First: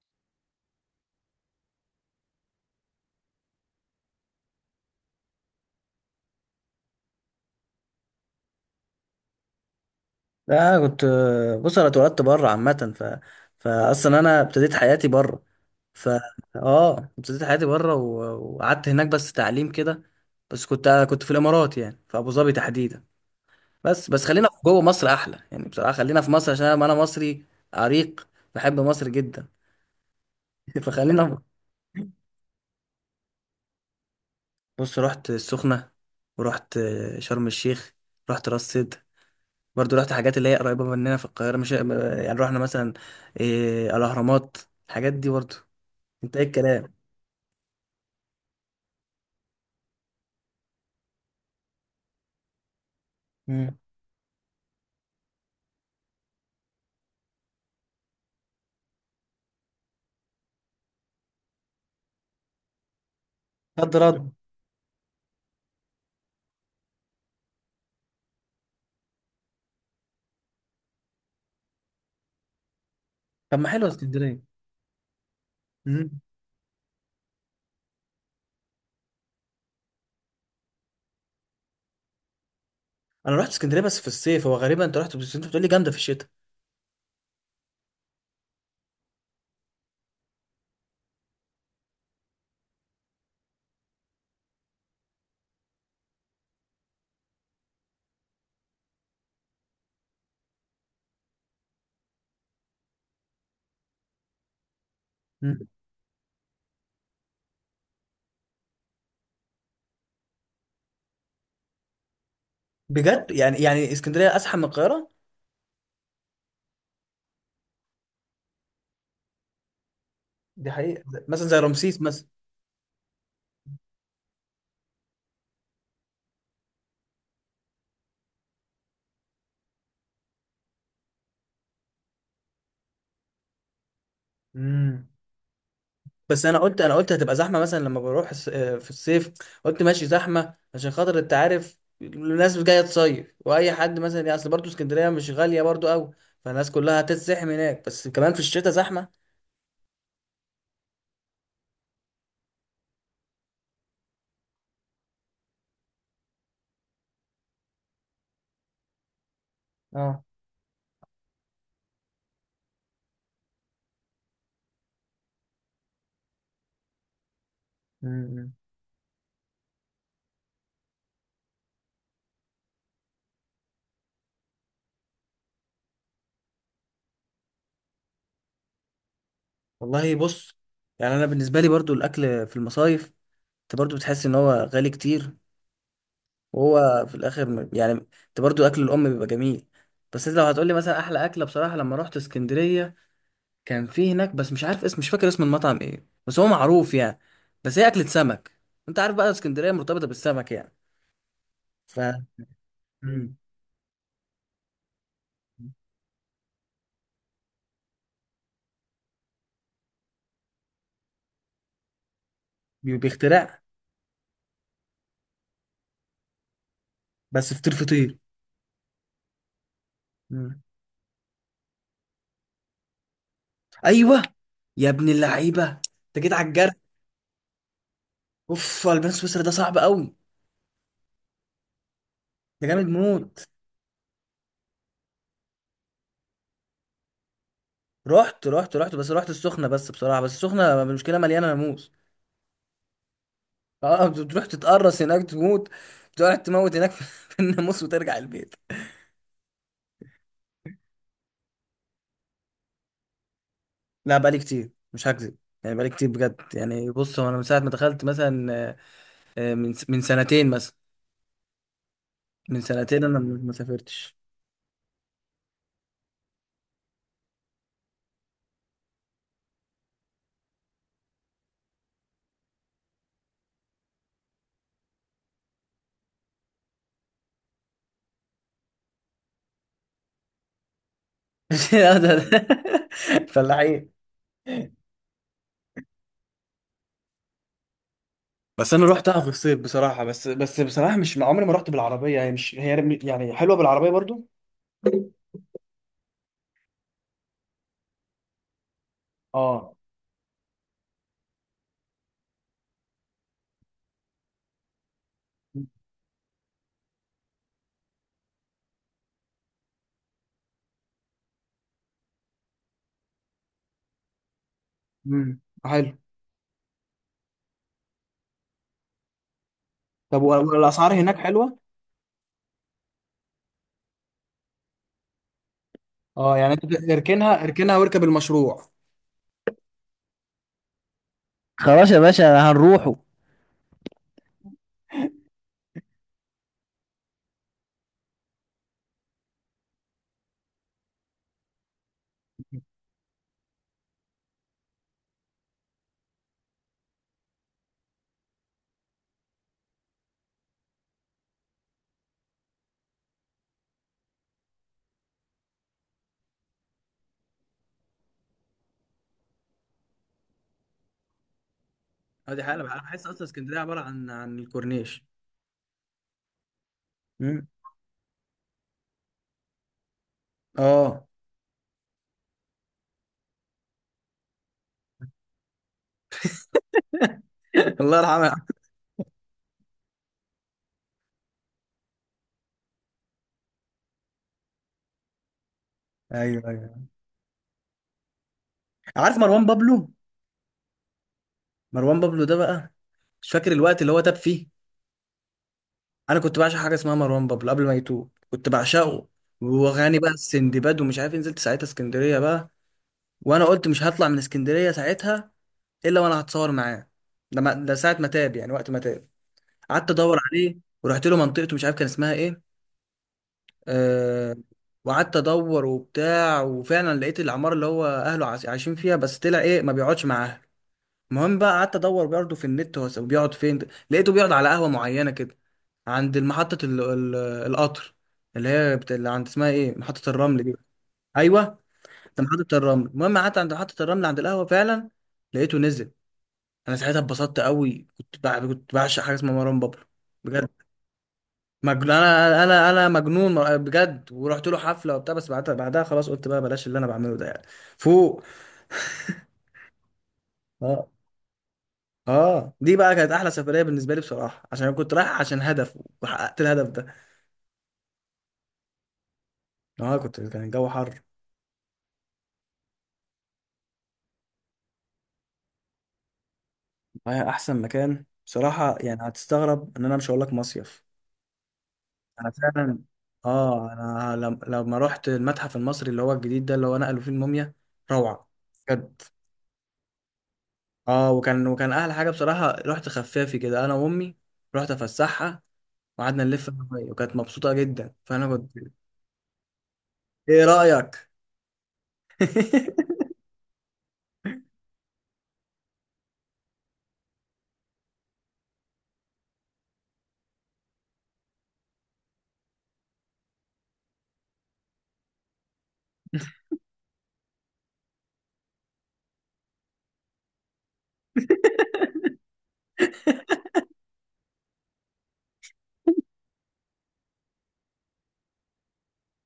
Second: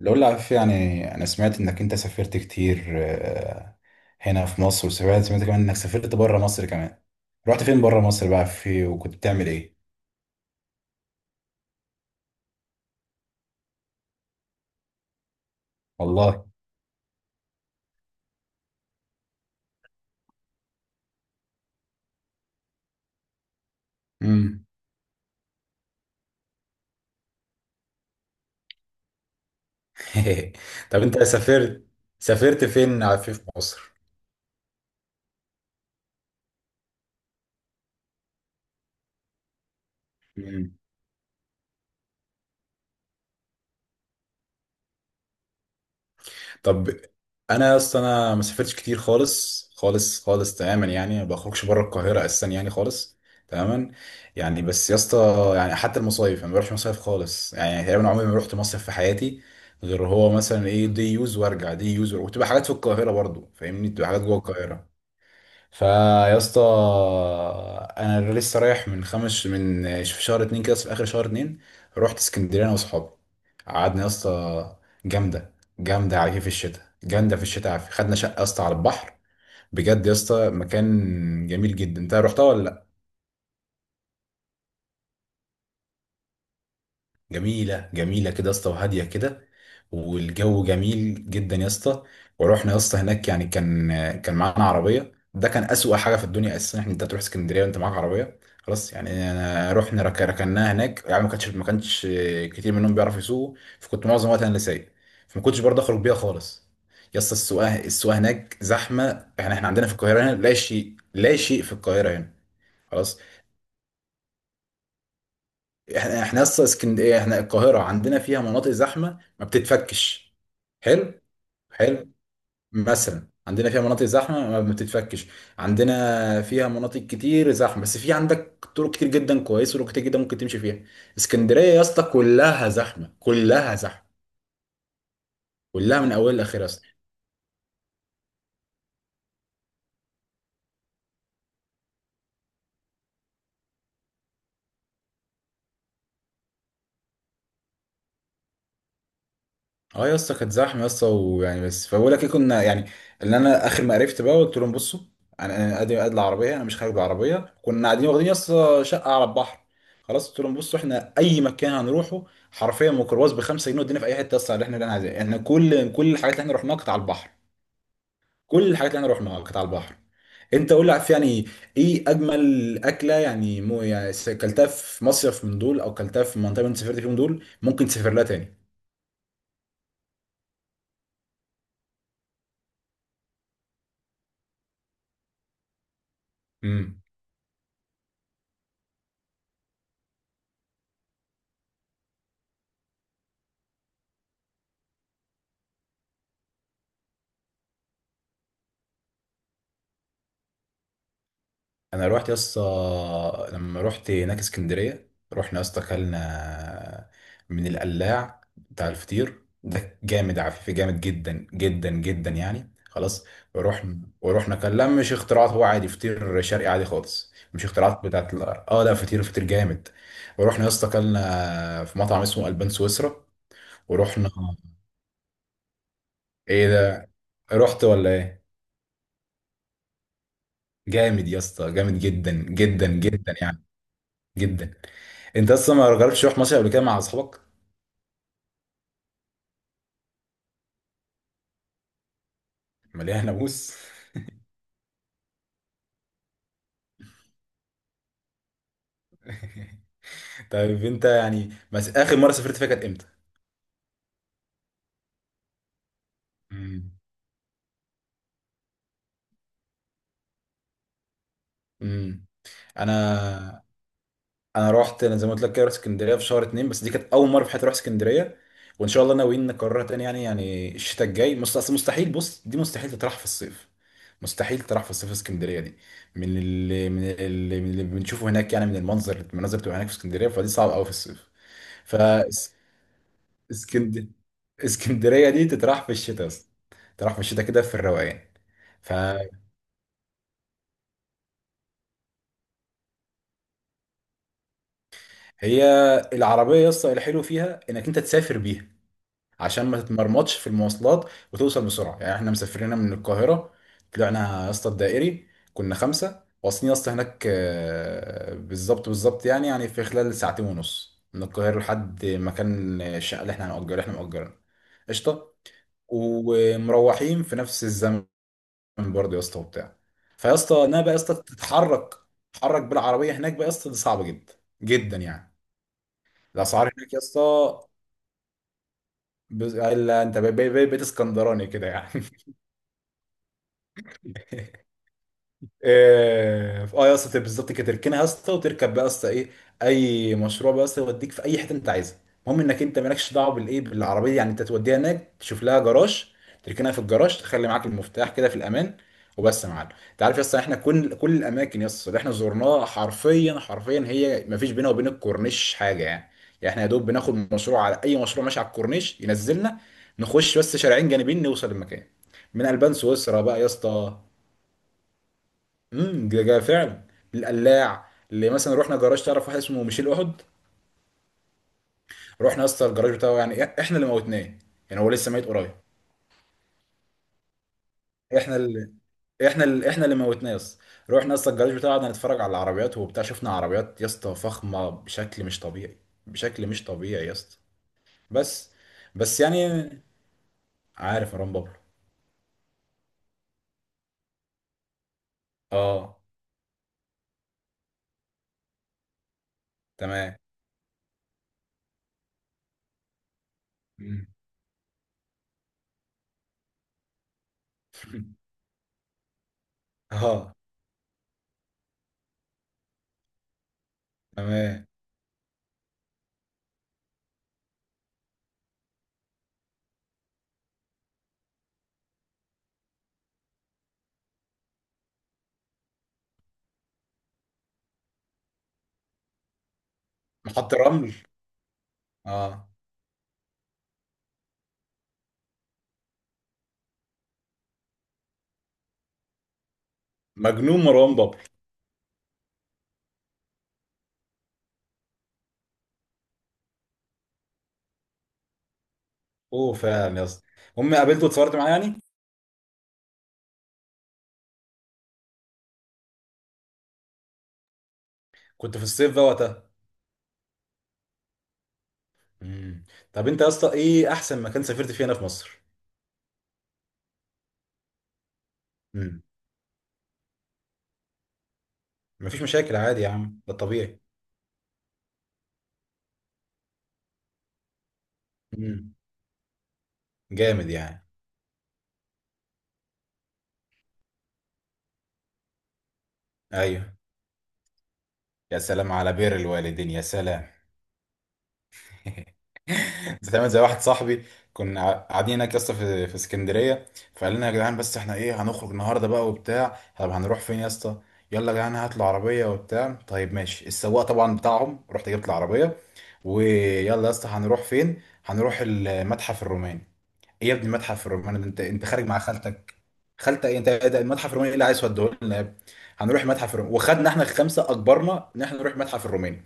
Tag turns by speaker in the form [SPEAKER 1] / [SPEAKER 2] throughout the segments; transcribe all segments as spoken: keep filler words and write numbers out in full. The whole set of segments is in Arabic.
[SPEAKER 1] لو عارف يعني انا سمعت انك انت سافرت كتير، آه، هنا في مصر. وسمعت سمعت كمان انك سافرت بره مصر كمان. رحت فين بره مصر بقى؟ في وكنت بتعمل ايه؟
[SPEAKER 2] لا، أنا كنت. بص، انا اتولدت بره عامه. ف فاصلا انا ابتديت حياتي بره. ف
[SPEAKER 1] والله.
[SPEAKER 2] اه ابتديت حياتي بره و- وقعدت هناك بس تعليم كده. بس كنت كنت في الامارات، يعني في ابو ظبي تحديدا. بس بس خلينا في
[SPEAKER 1] امم.
[SPEAKER 2] جوه مصر احلى يعني، بصراحه خلينا في مصر عشان انا أنا مصري عريق، بحب مصر جدا.
[SPEAKER 1] طب انت
[SPEAKER 2] فخلينا في-
[SPEAKER 1] سافرت، سافرت فين في في
[SPEAKER 2] بص، رحت السخنه، ورحت شرم الشيخ، رحت راس سدر. برضو رحت حاجات اللي هي
[SPEAKER 1] مصر؟
[SPEAKER 2] قريبة مننا في القاهرة، مش يعني. رحنا مثلا إيه، الأهرامات، الحاجات دي برضو. انت ايه
[SPEAKER 1] طب
[SPEAKER 2] الكلام؟
[SPEAKER 1] انا اصلا، انا ما سافرتش كتير خالص خالص خالص، تماما يعني. ما بخرجش بره القاهره اساسا، يعني خالص،
[SPEAKER 2] مم.
[SPEAKER 1] تماما. يعني بس يا اسطى، يعني حتى المصايف انا ما بروحش مصايف خالص، يعني تقريبا عمري ما رحت مصيف في حياتي. غير هو مثلا ايه، دي يوز وارجع، دي يوز وارجع. وتبقى حاجات في القاهره برضو، فاهمني،
[SPEAKER 2] رد
[SPEAKER 1] تبقى حاجات
[SPEAKER 2] رد.
[SPEAKER 1] جوه القاهره. فيا اسطى، انا لسه رايح من خمس من في شهر اتنين كده، في اخر شهر اتنين رحت اسكندريه انا واصحابي.
[SPEAKER 2] طب ما حلوة
[SPEAKER 1] قعدنا يا
[SPEAKER 2] اسكندرية.
[SPEAKER 1] اسطى، جامده جامده
[SPEAKER 2] مم.
[SPEAKER 1] على كيف. الشتاء جامده في الشتاء، عافية. خدنا شقه يا اسطى على البحر. بجد يا اسطى، مكان جميل جدا. انت رحتها ولا؟
[SPEAKER 2] أنا رحت اسكندرية بس في الصيف. هو غريبة، أنت رحت بس أنت بتقولي جامدة في الشتاء.
[SPEAKER 1] جميلة جميلة كده يا اسطى، وهادية كده، والجو جميل جدا يا اسطى. ورحنا يا اسطى هناك يعني، كان كان معانا عربية، ده كان أسوأ حاجة في الدنيا أساسا، إن أنت تروح اسكندرية وأنت معاك عربية. خلاص يعني، أنا رحنا رك- ركناها هناك، يعني ما كانش ما كانش كتير منهم بيعرفوا يسوقوا، فكنت معظم وقتي أنا اللي سايق، فما
[SPEAKER 2] مم.
[SPEAKER 1] كنتش برضه أخرج بيها خالص. يا اسطى، السواقة السواقة هناك زحمة. يعني إحنا عندنا في القاهرة هنا لا شيء، لا شيء في القاهرة هنا. خلاص،
[SPEAKER 2] بجد؟ يعني يعني اسكندرية أزحم من القاهرة؟
[SPEAKER 1] احنا احنا اصلا اسكندريه، احنا القاهره عندنا فيها مناطق زحمه ما بتتفكش.
[SPEAKER 2] دي حقيقة،
[SPEAKER 1] حلو،
[SPEAKER 2] مثلا زي رمسيس
[SPEAKER 1] حلو.
[SPEAKER 2] مثلا.
[SPEAKER 1] مثلا عندنا فيها مناطق زحمه ما بتتفكش، عندنا فيها مناطق كتير زحمه، بس في عندك طرق كتير جدا كويسه، وطرق كتير جدا ممكن تمشي فيها. اسكندريه يا اسطى كلها زحمه، كلها زحمه،
[SPEAKER 2] مم.
[SPEAKER 1] كلها من اولها
[SPEAKER 2] بس انا
[SPEAKER 1] لاخرها يا
[SPEAKER 2] قلت،
[SPEAKER 1] اسطى.
[SPEAKER 2] انا قلت هتبقى زحمه مثلا لما بروح الس- آه، في الصيف. قلت ماشي زحمه عشان خاطر، انت عارف الناس جايه تصيف، واي حد مثلا يعني، اصل برضه اسكندريه مش غاليه برضه قوي، فالناس كلها هتتزحم هناك. بس كمان في الشتاء زحمه.
[SPEAKER 1] اه يا اسطى، كانت زحمه يا اسطى، ويعني بس، فبقول لك ايه، كنا يعني، اللي انا اخر ما عرفت بقى، قلت لهم بصوا، انا انا قادر قاد العربيه، انا مش خارج بالعربيه. كنا قاعدين، واخدين يا اسطى شقه على البحر.
[SPEAKER 2] اه.
[SPEAKER 1] خلاص قلت لهم بصوا، احنا اي مكان هنروحه حرفيا ميكروباص ب خمسة جنيه ودينا في اي حته يا اسطى اللي احنا اللي احنا عايزينها. احنا كل كل الحاجات اللي احنا رحناها كانت على البحر.
[SPEAKER 2] امم.
[SPEAKER 1] كل الحاجات اللي احنا رحناها كانت على البحر. انت قول لي، عارف يعني، ايه اجمل اكله، يعني مو يعني س- كلتها في مصيف من دول، او كلتها في منطقه من سافرت فيهم دول ممكن تسافر لها
[SPEAKER 2] والله بص، يعني انا بالنسبه لي برضه الاكل في المصايف انت برضه بتحس ان هو غالي كتير،
[SPEAKER 1] تاني؟
[SPEAKER 2] وهو في الاخر م- يعني انت برضه اكل الام بيبقى جميل. بس انت لو هتقولي مثلا احلى اكله، بصراحه لما رحت اسكندريه كان في هناك، بس مش عارف اسم، مش فاكر اسم المطعم ايه، بس هو معروف يعني. بس هي اكلة سمك، انت عارف بقى اسكندرية مرتبطة بالسمك يعني. ف
[SPEAKER 1] انا روحت يا
[SPEAKER 2] مم.
[SPEAKER 1] اسطى، لما روحت هناك اسكندريه، رحنا يا اسطى اكلنا من القلاع بتاع الفطير ده، جامد عفيف، جامد جدا جدا جدا يعني،
[SPEAKER 2] بي-
[SPEAKER 1] خلاص.
[SPEAKER 2] بيخترع.
[SPEAKER 1] ورحنا ورحنا كان، لا مش اختراعات، هو عادي فطير شرقي عادي خالص،
[SPEAKER 2] بس
[SPEAKER 1] مش
[SPEAKER 2] فطير
[SPEAKER 1] اختراعات
[SPEAKER 2] فطير
[SPEAKER 1] بتاعت ال- اه لا، فطير فطير جامد.
[SPEAKER 2] مم.
[SPEAKER 1] ورحنا يا اسطى اكلنا في مطعم اسمه البان سويسرا.
[SPEAKER 2] ايوه.
[SPEAKER 1] ورحنا،
[SPEAKER 2] يا ابن اللعيبة، انت جيت على
[SPEAKER 1] ايه
[SPEAKER 2] الجرح.
[SPEAKER 1] ده، رحت ولا ايه؟
[SPEAKER 2] اوف، البان سويسرا ده صعب قوي،
[SPEAKER 1] جامد يا اسطى، جامد جدا
[SPEAKER 2] ده جامد
[SPEAKER 1] جدا جدا
[SPEAKER 2] موت.
[SPEAKER 1] يعني، جدا. انت اصلا ما جربتش تروح مصيف قبل كده مع اصحابك؟
[SPEAKER 2] رحت رحت رحت بس رحت السخنة، بس بصراحة، بس السخنة المشكلة مليانة ناموس.
[SPEAKER 1] مليان ناموس.
[SPEAKER 2] اه، بتروح تتقرص هناك تموت، تقعد تموت هناك في في الناموس وترجع البيت.
[SPEAKER 1] طيب انت يعني، بس اخر مره سافرت فيها كانت امتى؟
[SPEAKER 2] لا، بقالي كتير مش هكذب، يعني بقالي كتير بجد. يعني
[SPEAKER 1] امم.
[SPEAKER 2] بص، هو انا من ساعه ما دخلت مثلا، آه، آه، من من سنتين مثلا.
[SPEAKER 1] امم.
[SPEAKER 2] من سنتين انا ما ما
[SPEAKER 1] انا
[SPEAKER 2] سافرتش.
[SPEAKER 1] انا رحت، انا زي ما قلت لك كده، رحت اسكندريه في شهر اتنين، بس دي كانت اول مره في حياتي اروح اسكندريه. وان شاء الله ناويين نكررها تاني، يعني يعني الشتاء الجاي. مست- اصل مستحيل، بص، دي مستحيل تطرح في الصيف، مستحيل تطرح في الصيف اسكندريه دي. من اللي من اللي, من اللي بنشوفه هناك، يعني من المنظر المناظر بتبقى هناك في اسكندريه، فدي صعبه قوي في الصيف. ف
[SPEAKER 2] آه، ده- ده- فلاحين.
[SPEAKER 1] اسكند... اسكندرية دي تتراح في الشتاء اصلا، تتراح في الشتاء كده في الروقان.
[SPEAKER 2] بس انا رحتها في
[SPEAKER 1] فهي
[SPEAKER 2] الصيف بصراحه، بس بس بصراحه مش عمري ما رحت بالعربيه، يعني مش هي يعني حلوه بالعربيه برضو.
[SPEAKER 1] العربية يسطا، الحلو فيها انك انت تسافر بيها عشان
[SPEAKER 2] اه.
[SPEAKER 1] ما تتمرمطش في المواصلات وتوصل بسرعة. يعني احنا مسافرين من القاهرة، طلعنا يا اسطى الدائري، كنا خمسة واصلين يا اسطى هناك آه، بالظبط بالظبط، يعني يعني في خلال ساعتين ونص من القاهرة لحد مكان الشقة اللي احنا هنأجرها، اللي احنا مأجرينها. قشطة.
[SPEAKER 2] امم. حلو.
[SPEAKER 1] ومروحين في نفس الزمن من برضه يا اسطى، وبتاع.
[SPEAKER 2] طب و-
[SPEAKER 1] فيا اسطى، انها بقى
[SPEAKER 2] والاسعار
[SPEAKER 1] يا اسطى
[SPEAKER 2] هناك حلوه؟
[SPEAKER 1] تتحرك، تتحرك بالعربيه هناك بقى يا اسطى، دي صعبه جدا جدا يعني.
[SPEAKER 2] اه يعني
[SPEAKER 1] الاسعار
[SPEAKER 2] انت
[SPEAKER 1] هناك يا اسطى.
[SPEAKER 2] اركنها، اركنها واركب المشروع.
[SPEAKER 1] بز... الا انت بقيت، بقيت اسكندراني كده
[SPEAKER 2] خلاص
[SPEAKER 1] يعني؟
[SPEAKER 2] يا باشا هنروحه.
[SPEAKER 1] اه، آه يا اسطى، تبقى بالظبط كده، تركنها يا اسطى وتركب بقى يا اسطى ايه، اي مشروع بقى يا اسطى يوديك في اي حته انت عايزها. المهم انك انت مالكش دعوه بالايه بالعربيه، يعني انت توديها هناك، تشوف لها جراج، تركنها في الجراج، تخلي معاك المفتاح كده في الامان، وبس يا معلم. انت عارف يا اسطى، احنا كل كل الاماكن يا اسطى اللي احنا زرناها، حرفيا حرفيا هي ما فيش بينها وبين الكورنيش حاجه يعني. يعني احنا يا دوب بناخد مشروع على اي مشروع ماشي على الكورنيش ينزلنا، نخش بس شارعين جانبين نوصل المكان.
[SPEAKER 2] اه دي
[SPEAKER 1] من
[SPEAKER 2] حقيقة،
[SPEAKER 1] البان
[SPEAKER 2] انا بحس
[SPEAKER 1] سويسرا
[SPEAKER 2] اصلا
[SPEAKER 1] بقى يا
[SPEAKER 2] اسكندريه عباره
[SPEAKER 1] اسطى.
[SPEAKER 2] عن عن الكورنيش.
[SPEAKER 1] امم ده جا فعلا.
[SPEAKER 2] امم.
[SPEAKER 1] القلاع اللي مثلا رحنا، جراج، تعرف واحد اسمه ميشيل احد؟
[SPEAKER 2] اه.
[SPEAKER 1] رحنا يا اسطى الجراج بتاعه، يعني إح- احنا اللي موتناه، يعني هو لسه ميت قريب.
[SPEAKER 2] الله
[SPEAKER 1] احنا
[SPEAKER 2] يرحمه.
[SPEAKER 1] اللي احنا اللي احنا اللي موتناه يا اسطى. رحنا يا اسطى الجراج بتاعه، قعدنا نتفرج على العربيات وبتاع، شفنا عربيات يا اسطى فخمه بشكل مش طبيعي،
[SPEAKER 2] ايوه
[SPEAKER 1] بشكل مش
[SPEAKER 2] ايوه.
[SPEAKER 1] طبيعي يا اسطى. بس
[SPEAKER 2] عارف
[SPEAKER 1] بس
[SPEAKER 2] مروان
[SPEAKER 1] يعني
[SPEAKER 2] بابلو؟
[SPEAKER 1] عارف مروان بابلو؟
[SPEAKER 2] مروان بابلو ده بقى، مش فاكر الوقت اللي هو تاب فيه.
[SPEAKER 1] اه.
[SPEAKER 2] انا كنت بعشق حاجه اسمها مروان بابلو، قبل ما يتوب كنت بعشقه، واغاني بقى
[SPEAKER 1] تمام.
[SPEAKER 2] السندباد ومش عارف إيه. نزلت ساعتها اسكندريه بقى. وانا قلت مش
[SPEAKER 1] مم.
[SPEAKER 2] هطلع من اسكندريه ساعتها الا وانا هتصور معاه. ده ما- ده ساعه ما تاب يعني، وقت ما تاب. قعدت ادور
[SPEAKER 1] اه.
[SPEAKER 2] عليه ورحت له منطقته، مش عارف كان اسمها ايه. أه.
[SPEAKER 1] تمام.
[SPEAKER 2] وقعدت ادور وبتاع، وفعلا لقيت العماره اللي هو اهله عايشين فيها، بس طلع ايه، ما بيقعدش معاها. المهم بقى، قعدت ادور برضه في النت هو بيقعد فين، لقيته بيقعد على قهوه معينه كده عند محطه ال... ال... القطر، اللي هي بت... اللي عند، اسمها ايه، محطه الرمل دي.
[SPEAKER 1] محط الرمل.
[SPEAKER 2] ايوه، ده
[SPEAKER 1] اه،
[SPEAKER 2] محطه الرمل. المهم قعدت عند محطه الرمل عند القهوه، فعلا لقيته نزل. انا ساعتها اتبسطت قوي، كنت بع... كنت بعشق حاجه اسمها مروان بابلو، بجد
[SPEAKER 1] مجنون مروان بابلو.
[SPEAKER 2] مجنون. انا انا انا مجنون مر- بجد. ورحت له حفله وبتاع. بس بعدها، بعدها خلاص قلت بقى بلاش اللي انا بعمله ده يعني، فوق.
[SPEAKER 1] اوه، فعلا يا اسطى، امي قابلته واتصورت معاه يعني.
[SPEAKER 2] اه دي بقى كانت احلى سفريه بالنسبه لي بصراحه، عشان انا كنت رايح عشان هدف وحققت الهدف ده.
[SPEAKER 1] كنت في الصيف بقى وقتها؟
[SPEAKER 2] اه كنت، كان الجو حر.
[SPEAKER 1] امم. طب انت يا اسطى، ايه احسن مكان سافرت فيه هنا في مصر؟
[SPEAKER 2] رايح احسن مكان بصراحه يعني،
[SPEAKER 1] امم.
[SPEAKER 2] هتستغرب ان انا مش هقول لك مصيف.
[SPEAKER 1] مفيش
[SPEAKER 2] انا
[SPEAKER 1] مشاكل
[SPEAKER 2] فعلا،
[SPEAKER 1] عادي يا عم، ده
[SPEAKER 2] اه
[SPEAKER 1] الطبيعي.
[SPEAKER 2] انا لم... لما رحت المتحف المصري اللي هو الجديد ده، اللي هو نقلوا فيه الموميا، روعه
[SPEAKER 1] امم.
[SPEAKER 2] بجد.
[SPEAKER 1] جامد يعني.
[SPEAKER 2] اه، وكان وكان احلى حاجه بصراحه، رحت خفافي كده انا وامي، رحت افسحها، وقعدنا نلف أنا
[SPEAKER 1] ايوه.
[SPEAKER 2] وهي، وكانت مبسوطه جدا فانا
[SPEAKER 1] يا
[SPEAKER 2] كنت.
[SPEAKER 1] سلام على بر الوالدين، يا سلام.
[SPEAKER 2] ايه رايك؟
[SPEAKER 1] بتعمل زي واحد صاحبي، كنا قاعدين هناك يا اسطى في في اسكندريه، فقال لنا: يا جدعان، بس احنا ايه هنخرج النهارده بقى وبتاع، طب هنروح فين يا اسطى؟ يلا يا جدعان، هات العربيه وبتاع. طيب ماشي، السواق طبعا بتاعهم رحت جبت العربيه. ويلا يا اسطى هنروح فين؟ هنروح المتحف الروماني. ايه يا ابني المتحف الروماني ده، انت انت خارج مع خالتك؟ خالتك ايه انت، ده المتحف الروماني اللي عايز توديه لنا يا ابني؟ هنروح المتحف الروماني. وخدنا احنا الخمسه، اجبرنا ان احنا نروح المتحف الروماني.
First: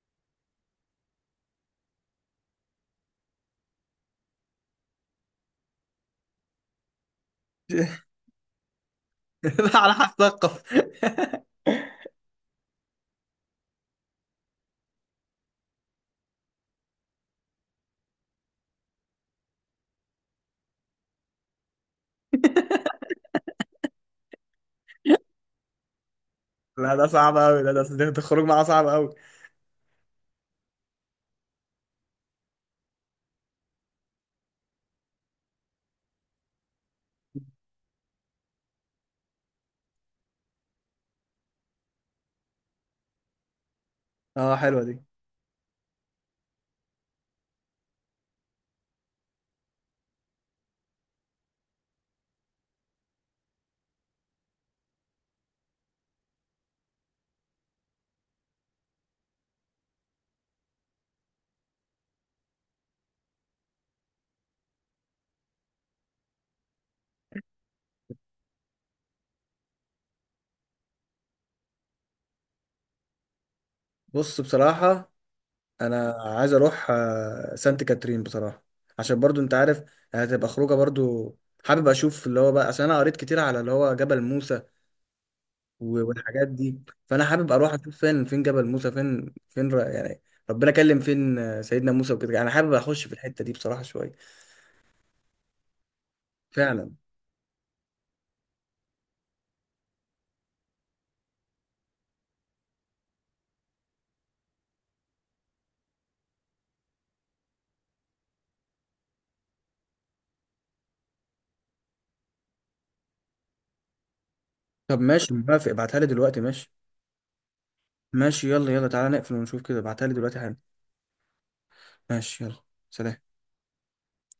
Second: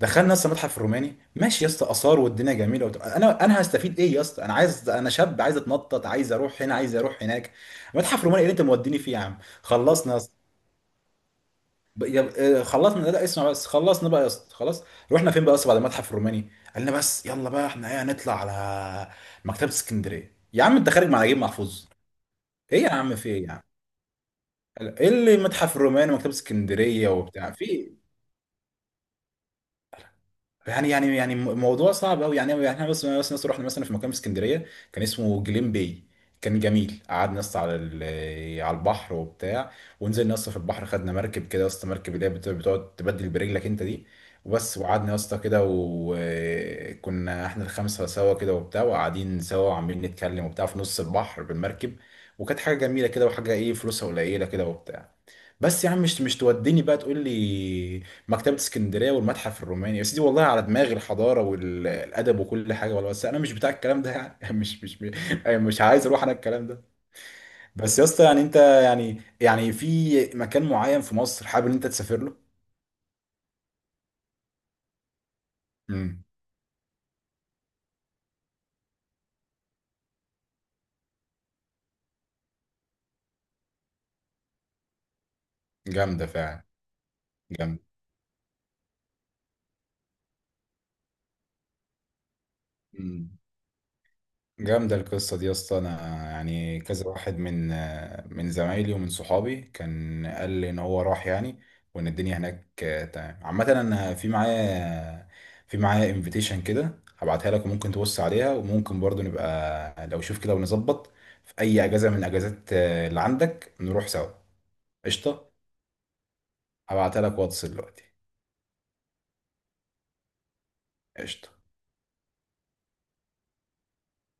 [SPEAKER 1] دخلنا لسه متحف الروماني، ماشي يا اسطى، اثار والدنيا جميله وبتاع. انا انا هستفيد ايه يا اسطى، انا عايز، انا شاب عايز اتنطط، عايز اروح هنا عايز اروح هناك. متحف روماني ايه اللي انت موديني فيه يا عم،
[SPEAKER 2] لا على
[SPEAKER 1] خلصنا يا
[SPEAKER 2] حسب
[SPEAKER 1] اسطى.
[SPEAKER 2] الثقافة.
[SPEAKER 1] ب- يا- آه، خلصنا، لا لا، اسمع بس، خلصنا بقى يا اسطى، خلاص. رحنا فين بقى يا اسطى بعد المتحف الروماني؟ قال لنا: بس يلا بقى احنا ايه هنطلع على مكتبه اسكندريه. يا عم انت خارج مع نجيب محفوظ؟ ايه يا عم، في ايه يا عم؟ قال- ايه اللي متحف الروماني ومكتبه
[SPEAKER 2] لا ده
[SPEAKER 1] اسكندريه
[SPEAKER 2] صعب
[SPEAKER 1] وبتاع
[SPEAKER 2] قوي،
[SPEAKER 1] في
[SPEAKER 2] ده ده
[SPEAKER 1] إيه؟
[SPEAKER 2] ده الخروج معاه صعب قوي.
[SPEAKER 1] يعني يعني يعني م- موضوع صعب قوي، يعني يعني احنا بس بس ناس رحنا مثلا في مكان في اسكندريه كان اسمه جليم باي، كان جميل. قعدنا نص على ال- على البحر وبتاع، ونزلنا نص في البحر، خدنا مركب كده يا اسطى، مركب اللي هي بت- بتقعد تبدل برجلك انت دي.
[SPEAKER 2] اه
[SPEAKER 1] وبس.
[SPEAKER 2] حلوه دي.
[SPEAKER 1] وقعدنا يا اسطى كده، وكنا احنا الخمسه سوا كده وبتاع، وقاعدين سوا وعمالين نتكلم وبتاع في نص البحر بالمركب، وكانت حاجه جميله كده، وحاجه ايه، فلوسها قليله كده وبتاع. بس يا عم، مش مش توديني بقى تقول لي مكتبة اسكندرية والمتحف الروماني يا سيدي، والله على دماغي الحضارة والأدب وكل حاجة، والله، بس أنا مش بتاع الكلام ده يعني. مش مش مش عايز أروح أنا الكلام ده. بس يا اسطى، يعني أنت، يعني يعني في مكان معين في مصر حابب إن أنت تسافر له؟
[SPEAKER 2] بص بصراحه انا
[SPEAKER 1] امم.
[SPEAKER 2] عايز اروح آه، سانت كاترين بصراحه، عشان برضو انت عارف هتبقى خروجه برضو. حابب اشوف اللي هو بقى، عشان انا قريت كتير على اللي هو جبل موسى و-
[SPEAKER 1] جامدة
[SPEAKER 2] والحاجات
[SPEAKER 1] فعلا.
[SPEAKER 2] دي. فانا حابب اروح اشوف فين فين جبل موسى، فين فين ر- يعني ربنا كلم فين آه، سيدنا موسى وكده، انا حابب اخش في
[SPEAKER 1] جامدة
[SPEAKER 2] الحته دي بصراحه شويه.
[SPEAKER 1] جامدة القصة دي يا اسطى. أنا يعني
[SPEAKER 2] فعلا.
[SPEAKER 1] كذا واحد من من زمايلي ومن صحابي كان قال لي إن هو راح، يعني وإن الدنيا هناك تمام عامة. أنا في معايا في معايا انفيتيشن كده، هبعتها لك وممكن تبص عليها، وممكن برضو نبقى لو شوف كده ونظبط في أي أجازة من الأجازات اللي عندك نروح سوا.
[SPEAKER 2] طب ماشي،
[SPEAKER 1] قشطة،
[SPEAKER 2] موافق، ابعتها لي دلوقتي ماشي.
[SPEAKER 1] هبعتها لك واتس دلوقتي.
[SPEAKER 2] ماشي، يلا يلا، تعالى نقفل ونشوف كده، ابعتها لي دلوقتي حالا.
[SPEAKER 1] قشطة.
[SPEAKER 2] ماشي، يلا. سلام.